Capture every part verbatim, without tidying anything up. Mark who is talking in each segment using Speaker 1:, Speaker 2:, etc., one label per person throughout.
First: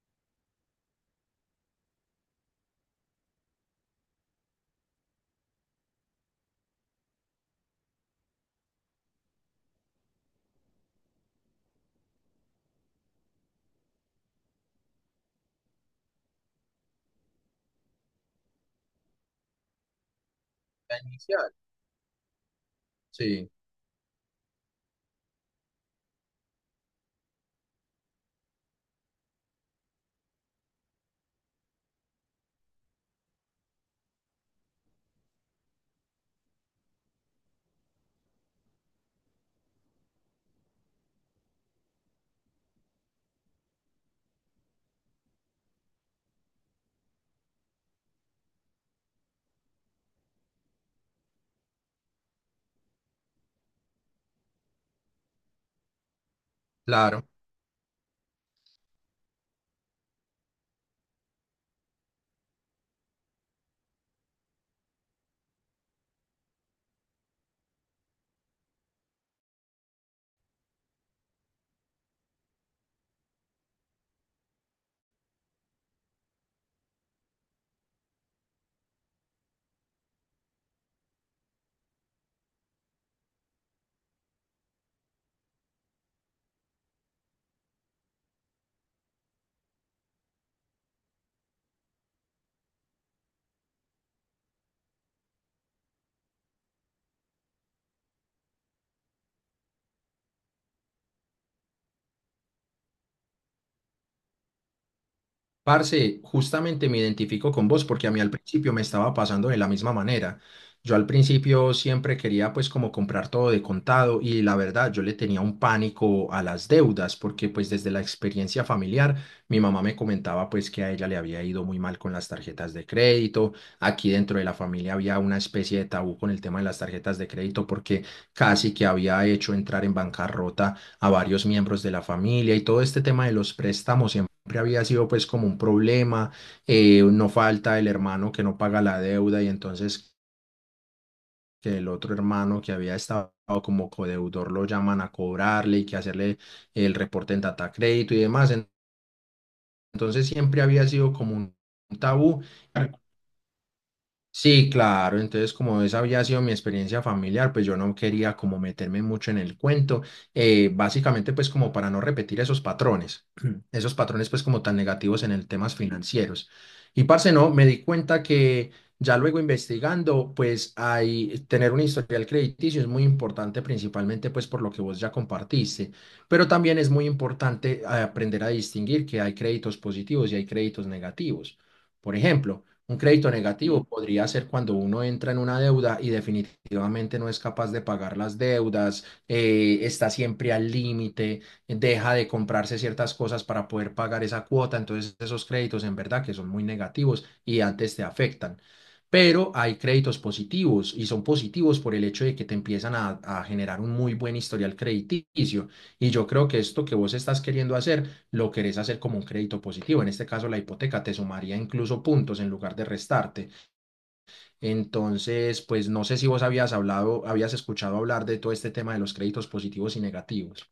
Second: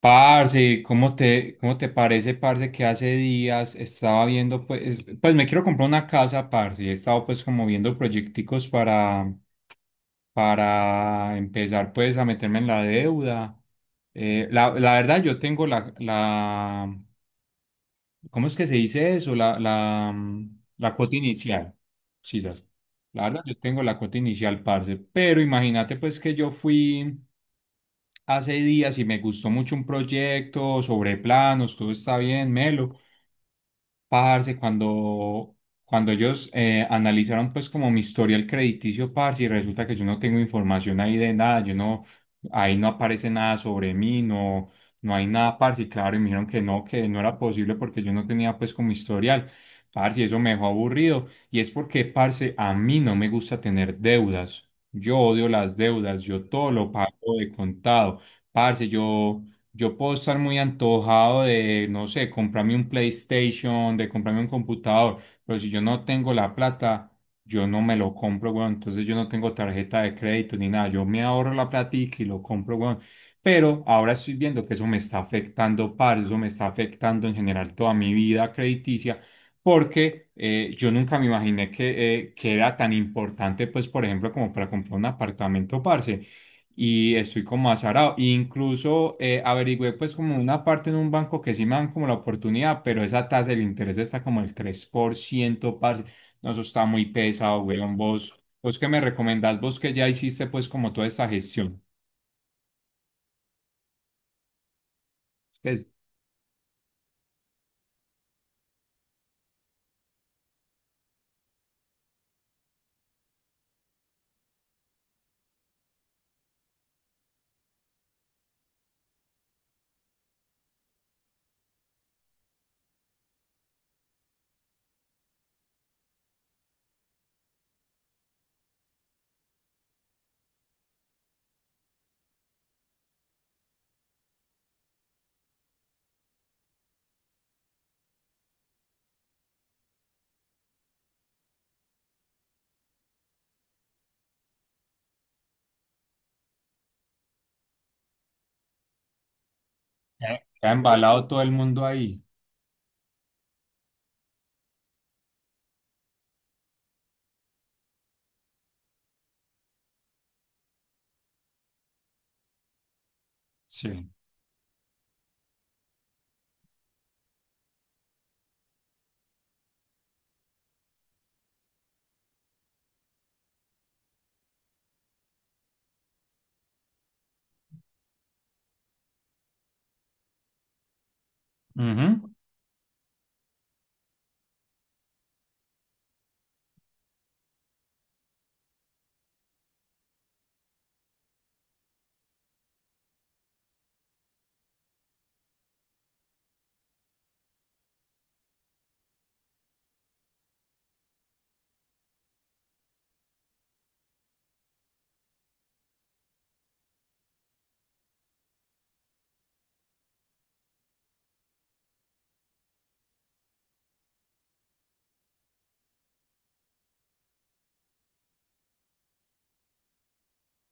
Speaker 1: Parce, ¿cómo te, cómo te parece, parce? Que hace días estaba viendo, pues, pues me quiero comprar una casa, parce, y he estado pues como viendo proyecticos para, para empezar pues a meterme en la deuda. Eh, la, la verdad, yo tengo la, la, ¿cómo es que se dice eso? La, la, mm, la
Speaker 2: La
Speaker 1: cuota
Speaker 2: inicial.
Speaker 1: inicial, sí. La verdad,
Speaker 2: Sí,
Speaker 1: yo tengo la cuota inicial, parce, pero imagínate pues que yo fui hace días y me gustó mucho un proyecto sobre planos, todo está bien, melo. Parce, cuando, Cuando ellos eh, analizaron pues como mi historial crediticio, parce, y resulta que yo no tengo información ahí de nada, yo no, Ahí no aparece nada sobre mí, no, no hay nada, parce, y claro, y me dijeron que no, que no era posible porque yo no tenía pues como historial, parce, y eso me dejó aburrido. Y es porque, parce, a mí no me gusta tener deudas, yo odio las deudas, yo todo lo
Speaker 2: claro.
Speaker 1: pago de contado, parce, yo... Yo puedo estar muy antojado de, no sé, comprarme un PlayStation, de comprarme un computador, pero si yo no tengo la plata, yo no me lo compro, weón. Entonces yo no tengo tarjeta de crédito ni nada. Yo me ahorro la platica y lo compro, weón. Pero ahora estoy viendo que eso me está afectando, par, eso me está afectando en general toda mi vida crediticia, porque eh, yo nunca me imaginé que, eh, que era tan importante, pues, por ejemplo, como para comprar un apartamento, parce, y estoy como azarado. E incluso eh, averigüé pues como una parte en un banco que sí me dan como la oportunidad, pero esa tasa del interés está como el tres por ciento, parce. No, eso está muy pesado, weón. Vos, vos que me recomendás, vos que ya hiciste pues como toda esa gestión. Es que
Speaker 2: Parce, justamente me identifico con vos porque a mí al principio me estaba pasando de la misma manera. Yo al principio siempre quería pues como comprar todo de contado y la verdad yo le tenía un pánico a las deudas porque pues desde la experiencia familiar mi mamá me comentaba pues que a ella le había ido muy mal con las tarjetas de crédito. Aquí dentro de la familia había una especie de tabú con el tema de las tarjetas de crédito porque casi que había hecho entrar en bancarrota a varios miembros de la familia y todo este tema de los préstamos siempre había sido pues como un problema. Eh, no falta el hermano que no paga la deuda y entonces que el otro hermano que había estado como codeudor lo llaman a cobrarle y que hacerle el reporte en data crédito y demás. En- Entonces siempre
Speaker 1: está
Speaker 2: había sido
Speaker 1: embalado
Speaker 2: como
Speaker 1: todo el
Speaker 2: un
Speaker 1: mundo
Speaker 2: un
Speaker 1: ahí.
Speaker 2: tabú. Sí, claro, entonces como esa había sido mi experiencia familiar, pues yo no quería como meterme mucho en el cuento. Eh, básicamente pues como para no repetir esos patrones, esos
Speaker 1: Sí.
Speaker 2: patrones pues como tan negativos en el temas financieros. Y parce, no, me di cuenta que ya luego investigando, pues hay tener un historial crediticio es muy importante principalmente pues por lo que vos ya compartiste, pero también es muy importante, eh, aprender a distinguir que hay créditos positivos y hay créditos negativos. Por
Speaker 1: Ujú.
Speaker 2: ejemplo, un crédito negativo podría ser cuando uno entra en una deuda y definitivamente no es capaz de pagar las deudas, eh, está siempre al límite, deja de comprarse ciertas cosas para poder pagar esa cuota. Entonces esos créditos en verdad que son muy negativos y antes te afectan. Pero hay créditos positivos y son positivos por el hecho de que te empiezan a, a generar un muy buen historial crediticio. Y yo creo que esto que vos estás queriendo hacer lo querés hacer como un crédito positivo. En este caso, la hipoteca te sumaría incluso puntos en lugar de restarte. Entonces, pues no sé si vos habías hablado, habías escuchado hablar de todo este tema de los créditos positivos y negativos.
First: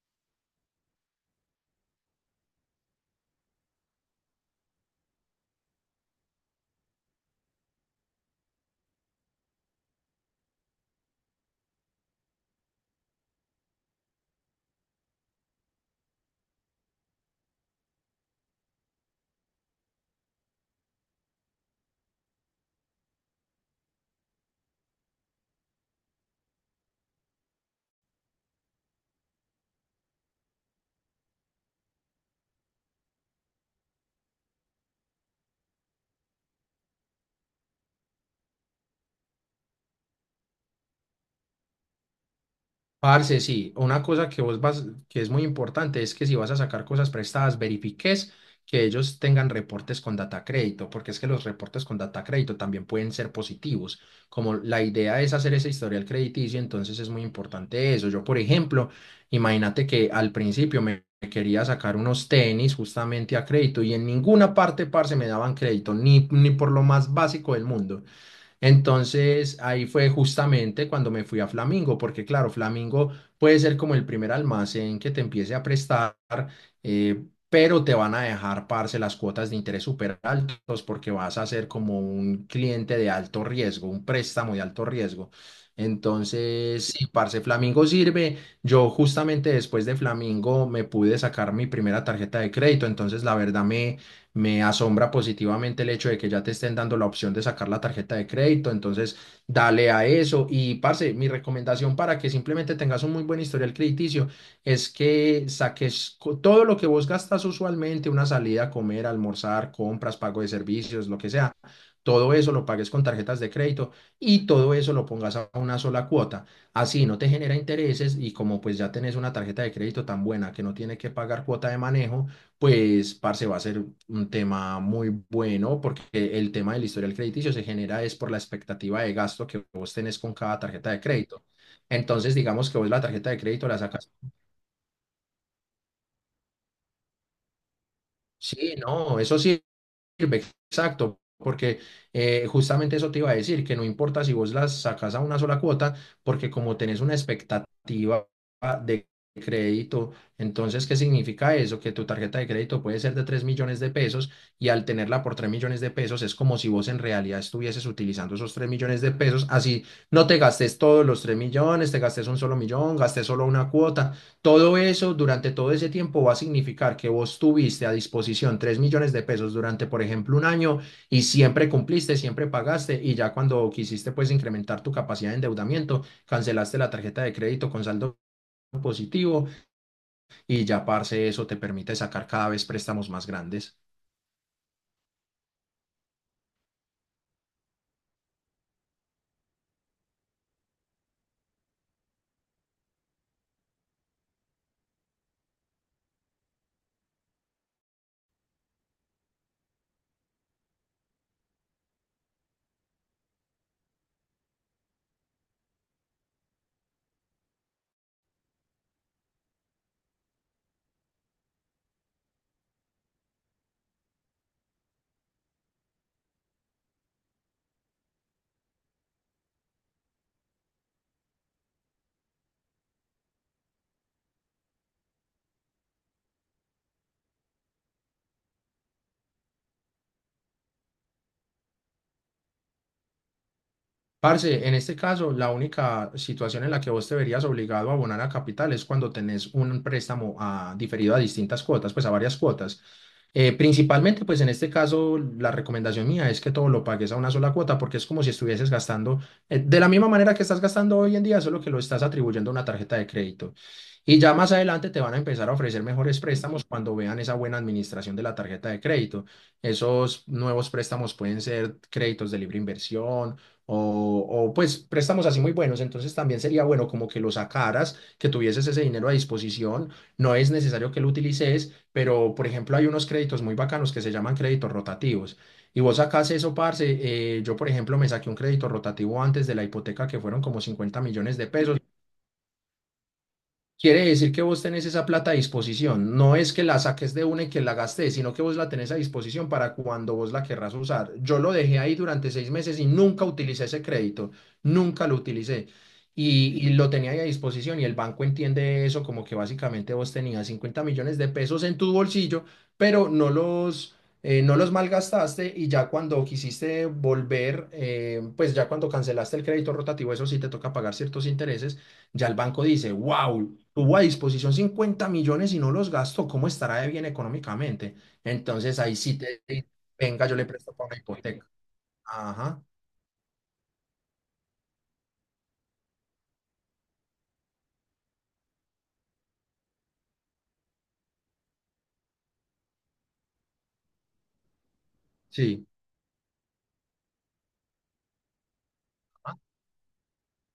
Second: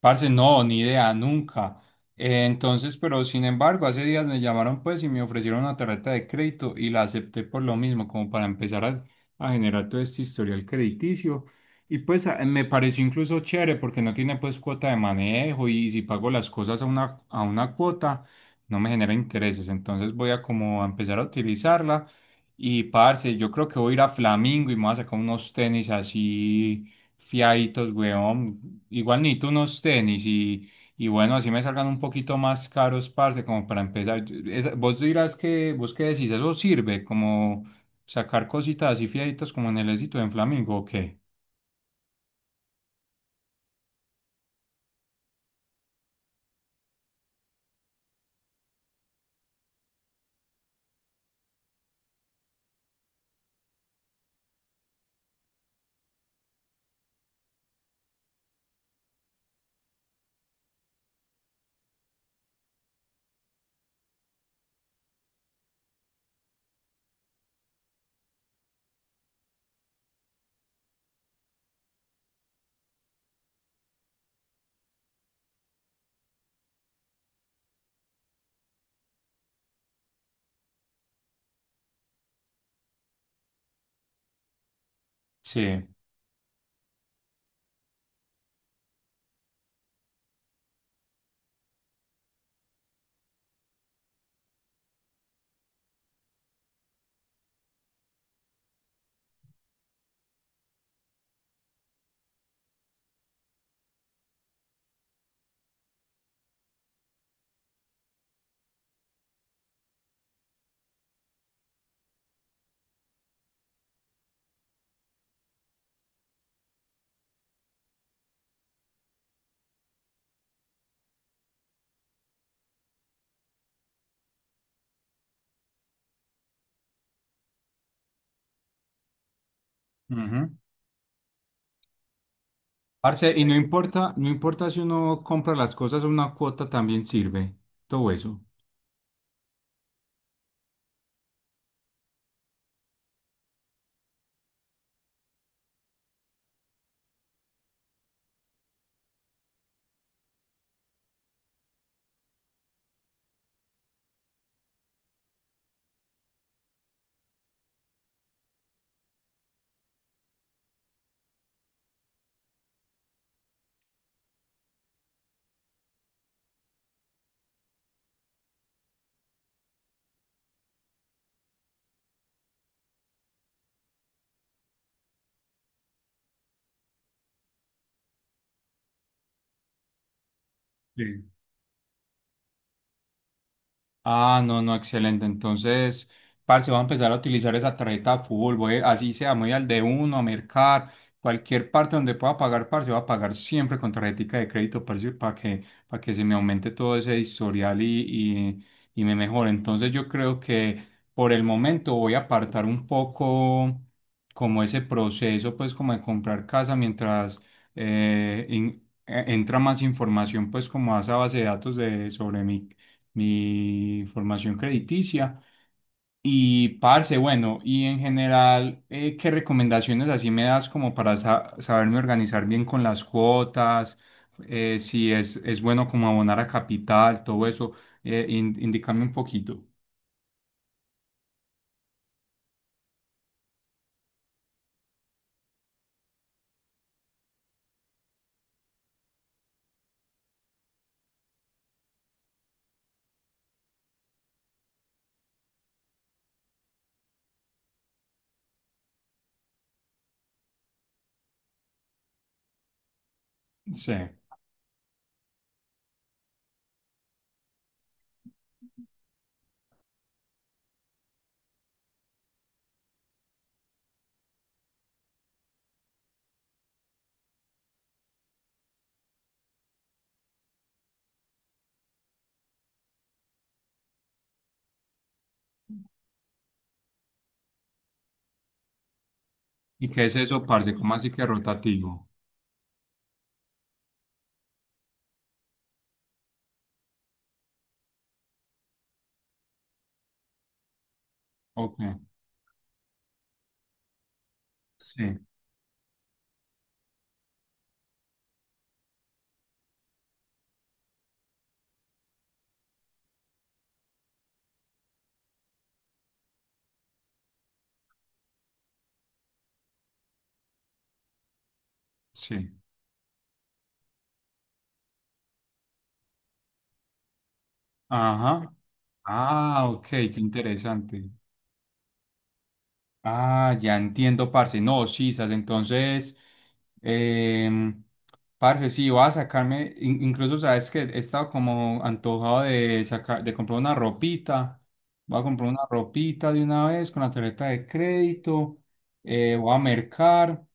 Speaker 1: Parce, no, ni idea, nunca. Eh, entonces, pero sin embargo, hace días me llamaron pues y me ofrecieron una tarjeta de crédito y la acepté por lo mismo, como para empezar a, a generar todo este historial crediticio. Y pues a- me pareció incluso chévere porque no tiene pues cuota de manejo y si pago las cosas a una, a una cuota, no me genera intereses. Entonces voy a como a empezar a utilizarla. Y parce, yo creo que voy a ir a Flamingo y me voy a sacar unos tenis así fiaditos, weón. Igual ni tú unos tenis y, y bueno, así me salgan un poquito más caros, parce, como para empezar. Yo- esa- vos dirás que, vos qué decís, eso sirve como sacar cositas así fiaditos como en el éxito en Flamingo, ¿o qué?
Speaker 2: Parce, sí, una cosa que vos vas, que es muy importante es que si vas a sacar cosas prestadas, verifiques que ellos tengan reportes con data crédito, porque es que los reportes con data crédito también pueden ser positivos. Como la idea es hacer ese historial crediticio, entonces es muy importante eso. Yo, por ejemplo, imagínate que al principio me quería sacar unos tenis justamente a crédito y en ninguna parte, parce, me daban crédito, ni, ni por lo más básico del mundo. Entonces ahí fue justamente cuando me fui a Flamingo, porque claro, Flamingo puede ser como el primer almacén que te empiece a prestar, eh, pero te van a dejar, parce, las cuotas de interés súper altos porque vas a ser como un cliente de alto riesgo, un préstamo de alto riesgo.
Speaker 1: Sí.
Speaker 2: Entonces, sí, parce, Flamingo sirve. Yo justamente después de Flamingo me pude sacar mi primera tarjeta de crédito, entonces la verdad me me asombra positivamente el hecho de que ya te estén dando la opción de sacar la tarjeta de crédito. Entonces, dale a eso. Y, parce, mi recomendación para que simplemente tengas un muy buen historial crediticio es que saques co- todo lo que vos gastas usualmente, una salida a comer, almorzar, compras, pago de servicios, lo que sea. Todo eso lo pagues con tarjetas de crédito y todo eso lo pongas a una sola cuota. Así no te genera intereses y como pues ya tenés una tarjeta de crédito tan buena que no tiene que pagar cuota de manejo, pues, parce, va a ser un tema muy bueno porque el tema del historial crediticio se genera es por la expectativa de gasto que vos tenés con
Speaker 1: Ujú.
Speaker 2: cada tarjeta de crédito. Entonces, digamos que vos la tarjeta
Speaker 1: Parce,
Speaker 2: de
Speaker 1: y no
Speaker 2: crédito la sacas.
Speaker 1: importa, no importa si uno compra las cosas a una cuota, también sirve todo eso.
Speaker 2: Sí, no, eso sí sirve, exacto, porque, eh, justamente eso te iba a decir, que no importa si vos las sacas a una sola cuota, porque como tenés una expectativa de crédito, entonces, ¿qué significa eso? Que tu tarjeta de crédito puede ser de tres millones de pesos y al tenerla por tres millones de pesos es como si vos en realidad estuvieses utilizando esos tres millones de pesos, así no te gastes todos los tres millones, te gastes un solo millón, gastes solo una cuota, todo eso durante todo ese tiempo va a significar que vos tuviste a disposición tres millones de pesos durante, por ejemplo, un año y siempre cumpliste, siempre pagaste y ya cuando quisiste pues incrementar tu capacidad de endeudamiento, cancelaste la tarjeta de crédito con saldo positivo y ya,
Speaker 1: Sí.
Speaker 2: parce, eso te permite sacar cada vez préstamos más grandes.
Speaker 1: Ah, no, no, excelente. Entonces, parce, voy a empezar a utilizar esa tarjeta de fútbol. Voy, así sea, me voy al de uno, a Mercar, cualquier parte donde pueda pagar, parce, voy a pagar siempre con tarjetica de crédito, parce, para que, para que se me aumente todo ese historial y, y, y me mejore. Entonces, yo creo que por el momento voy a apartar un poco como ese proceso, pues, como de comprar casa mientras eh, in- eh, entra más información, pues, como a esa base de datos de, sobre mí mi formación crediticia. Y parce, bueno, y en general, eh, ¿qué recomendaciones así me das como para sa- saberme organizar bien con las cuotas? Eh, si es, Es bueno como abonar a capital, todo eso, eh, in- indícame un poquito.
Speaker 2: Parce, en este caso, la única situación en la que vos te verías obligado a abonar a capital es cuando tenés un préstamo a- diferido a distintas cuotas, pues a varias cuotas. Eh, principalmente, pues en este caso, la recomendación mía es que todo lo pagues a una sola cuota porque es como si estuvieses gastando, eh, de la misma manera que estás gastando hoy en día, solo que lo estás atribuyendo a una tarjeta de crédito.
Speaker 1: Sí.
Speaker 2: Y ya más adelante te van a empezar a ofrecer mejores préstamos cuando vean esa buena administración de la tarjeta de crédito. Esos nuevos préstamos pueden ser créditos de libre inversión o, o pues préstamos así muy buenos. Entonces también sería bueno como que lo sacaras, que tuvieses ese dinero a disposición. No es necesario que lo utilices pero por ejemplo hay unos créditos muy bacanos que se llaman créditos rotativos. Y vos sacás eso, parce. eh, yo, por ejemplo, me saqué un crédito rotativo antes de la
Speaker 1: ¿Y qué
Speaker 2: hipoteca
Speaker 1: es
Speaker 2: que fueron
Speaker 1: eso,
Speaker 2: como
Speaker 1: parce? ¿Cómo
Speaker 2: cincuenta
Speaker 1: así que
Speaker 2: millones de pesos
Speaker 1: rotativo?
Speaker 2: Quiere decir que vos tenés esa plata a disposición. No es que la saques de una y que la gastes, sino que vos la tenés a disposición para cuando vos la querrás usar. Yo lo dejé
Speaker 1: Ok,
Speaker 2: ahí durante seis meses y nunca utilicé ese crédito. Nunca lo
Speaker 1: sí,
Speaker 2: utilicé. Y, y lo tenía ahí a disposición y el banco entiende eso como que básicamente vos tenías cincuenta millones de pesos en tu bolsillo, pero no los, eh, no los malgastaste y ya cuando quisiste volver, eh, pues ya cuando cancelaste el crédito rotativo, eso sí te toca pagar ciertos intereses. Ya el
Speaker 1: sí.
Speaker 2: banco dice, wow, tuvo a disposición cincuenta millones y no los gastó, ¿cómo estará de bien económicamente?
Speaker 1: Ajá.
Speaker 2: Entonces ahí sí te
Speaker 1: Ah,
Speaker 2: dice,
Speaker 1: ok, qué
Speaker 2: venga, yo le presto para una
Speaker 1: interesante.
Speaker 2: hipoteca. Ajá,
Speaker 1: Ah, ya entiendo, parce. No, sí, sas, entonces, em, parce, sí, voy a sacarme, in- incluso sabes que he estado como antojado de sacar, de comprar una ropita. Voy a comprar una
Speaker 2: sí.
Speaker 1: ropita de una vez con la tarjeta de crédito. Eh,
Speaker 2: Ajá,
Speaker 1: voy a mercar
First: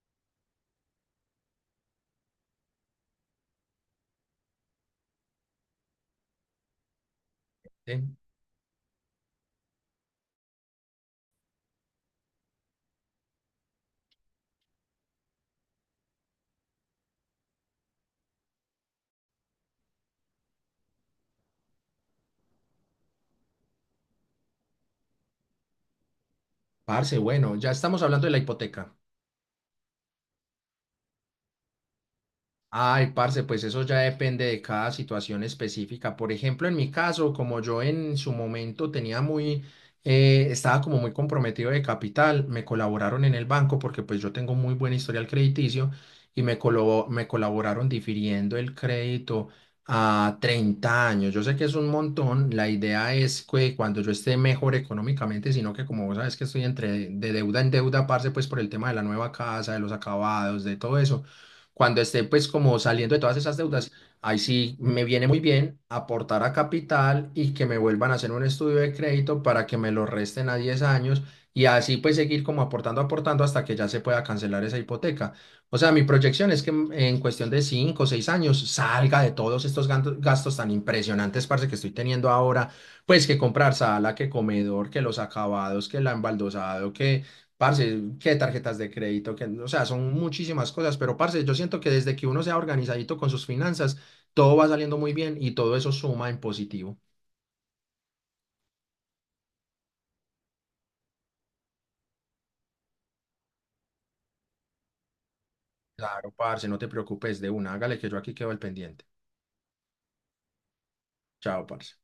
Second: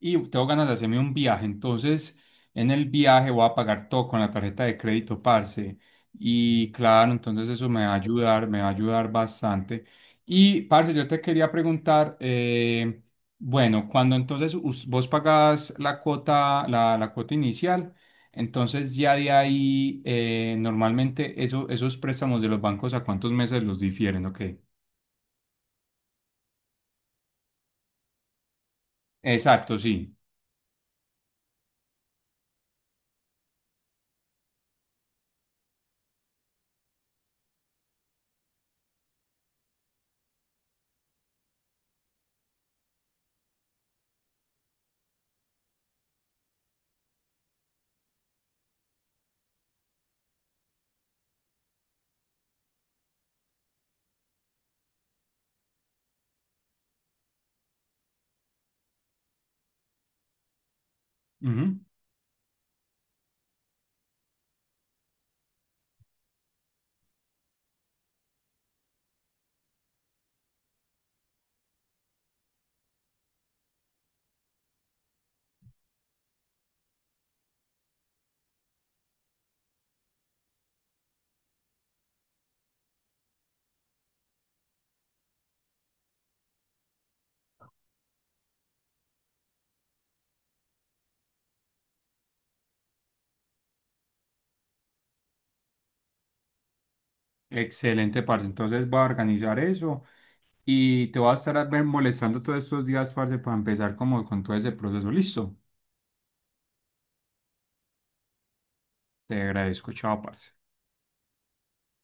Speaker 1: y tengo ganas de hacerme un viaje. Entonces, en el viaje voy a pagar todo con la tarjeta de crédito, parce. Y claro, entonces eso me va a
Speaker 2: sí.
Speaker 1: ayudar, me va a ayudar bastante. Y, parce, yo te quería preguntar, eh, bueno, cuando entonces us- vos pagás la cuota, la, la cuota inicial, entonces ya de ahí, eh, normalmente eso, esos préstamos de los bancos, ¿a cuántos meses los difieren? Ok.
Speaker 2: Parce, bueno, ya estamos hablando de la hipoteca.
Speaker 1: Exacto, sí.
Speaker 2: Ay, parce, pues eso ya depende de cada situación específica. Por ejemplo, en mi caso, como yo en su momento tenía muy, eh, estaba como muy comprometido de capital, me colaboraron en el banco porque pues yo tengo muy buen historial crediticio y me, colo- me colaboraron difiriendo el crédito a treinta años. Yo sé que es un montón, la idea es que cuando yo esté mejor económicamente, sino que como vos sabes que estoy entre de deuda en deuda, parce, pues por el tema de la nueva casa, de los acabados, de todo eso
Speaker 1: Ujú.
Speaker 2: cuando esté pues como saliendo de todas esas deudas, ahí sí me viene muy bien aportar a capital y que me vuelvan a hacer un estudio de crédito para que me lo resten a diez años y así pues seguir como aportando, aportando hasta que ya se pueda cancelar esa hipoteca. O sea, mi proyección es que en en cuestión de cinco o 6 años salga de todos estos ganto- gastos tan impresionantes, parce, que estoy teniendo ahora, pues que comprar sala, que comedor, que los acabados, que el embaldosado, que. Parce, qué tarjetas de crédito, que, o sea, son muchísimas cosas, pero parce, yo siento que desde que uno sea organizadito con sus finanzas, todo va saliendo muy bien y todo eso suma en positivo.
Speaker 1: Excelente, parce. Entonces voy a organizar eso. Y te voy a estar a ver molestando todos estos días, parce, para empezar como con todo ese proceso. Listo.
Speaker 2: Claro, parce, no te preocupes de una, hágale que yo aquí quedo al pendiente.
Speaker 1: Te agradezco. Chao, parce.
Speaker 2: Chao, parce.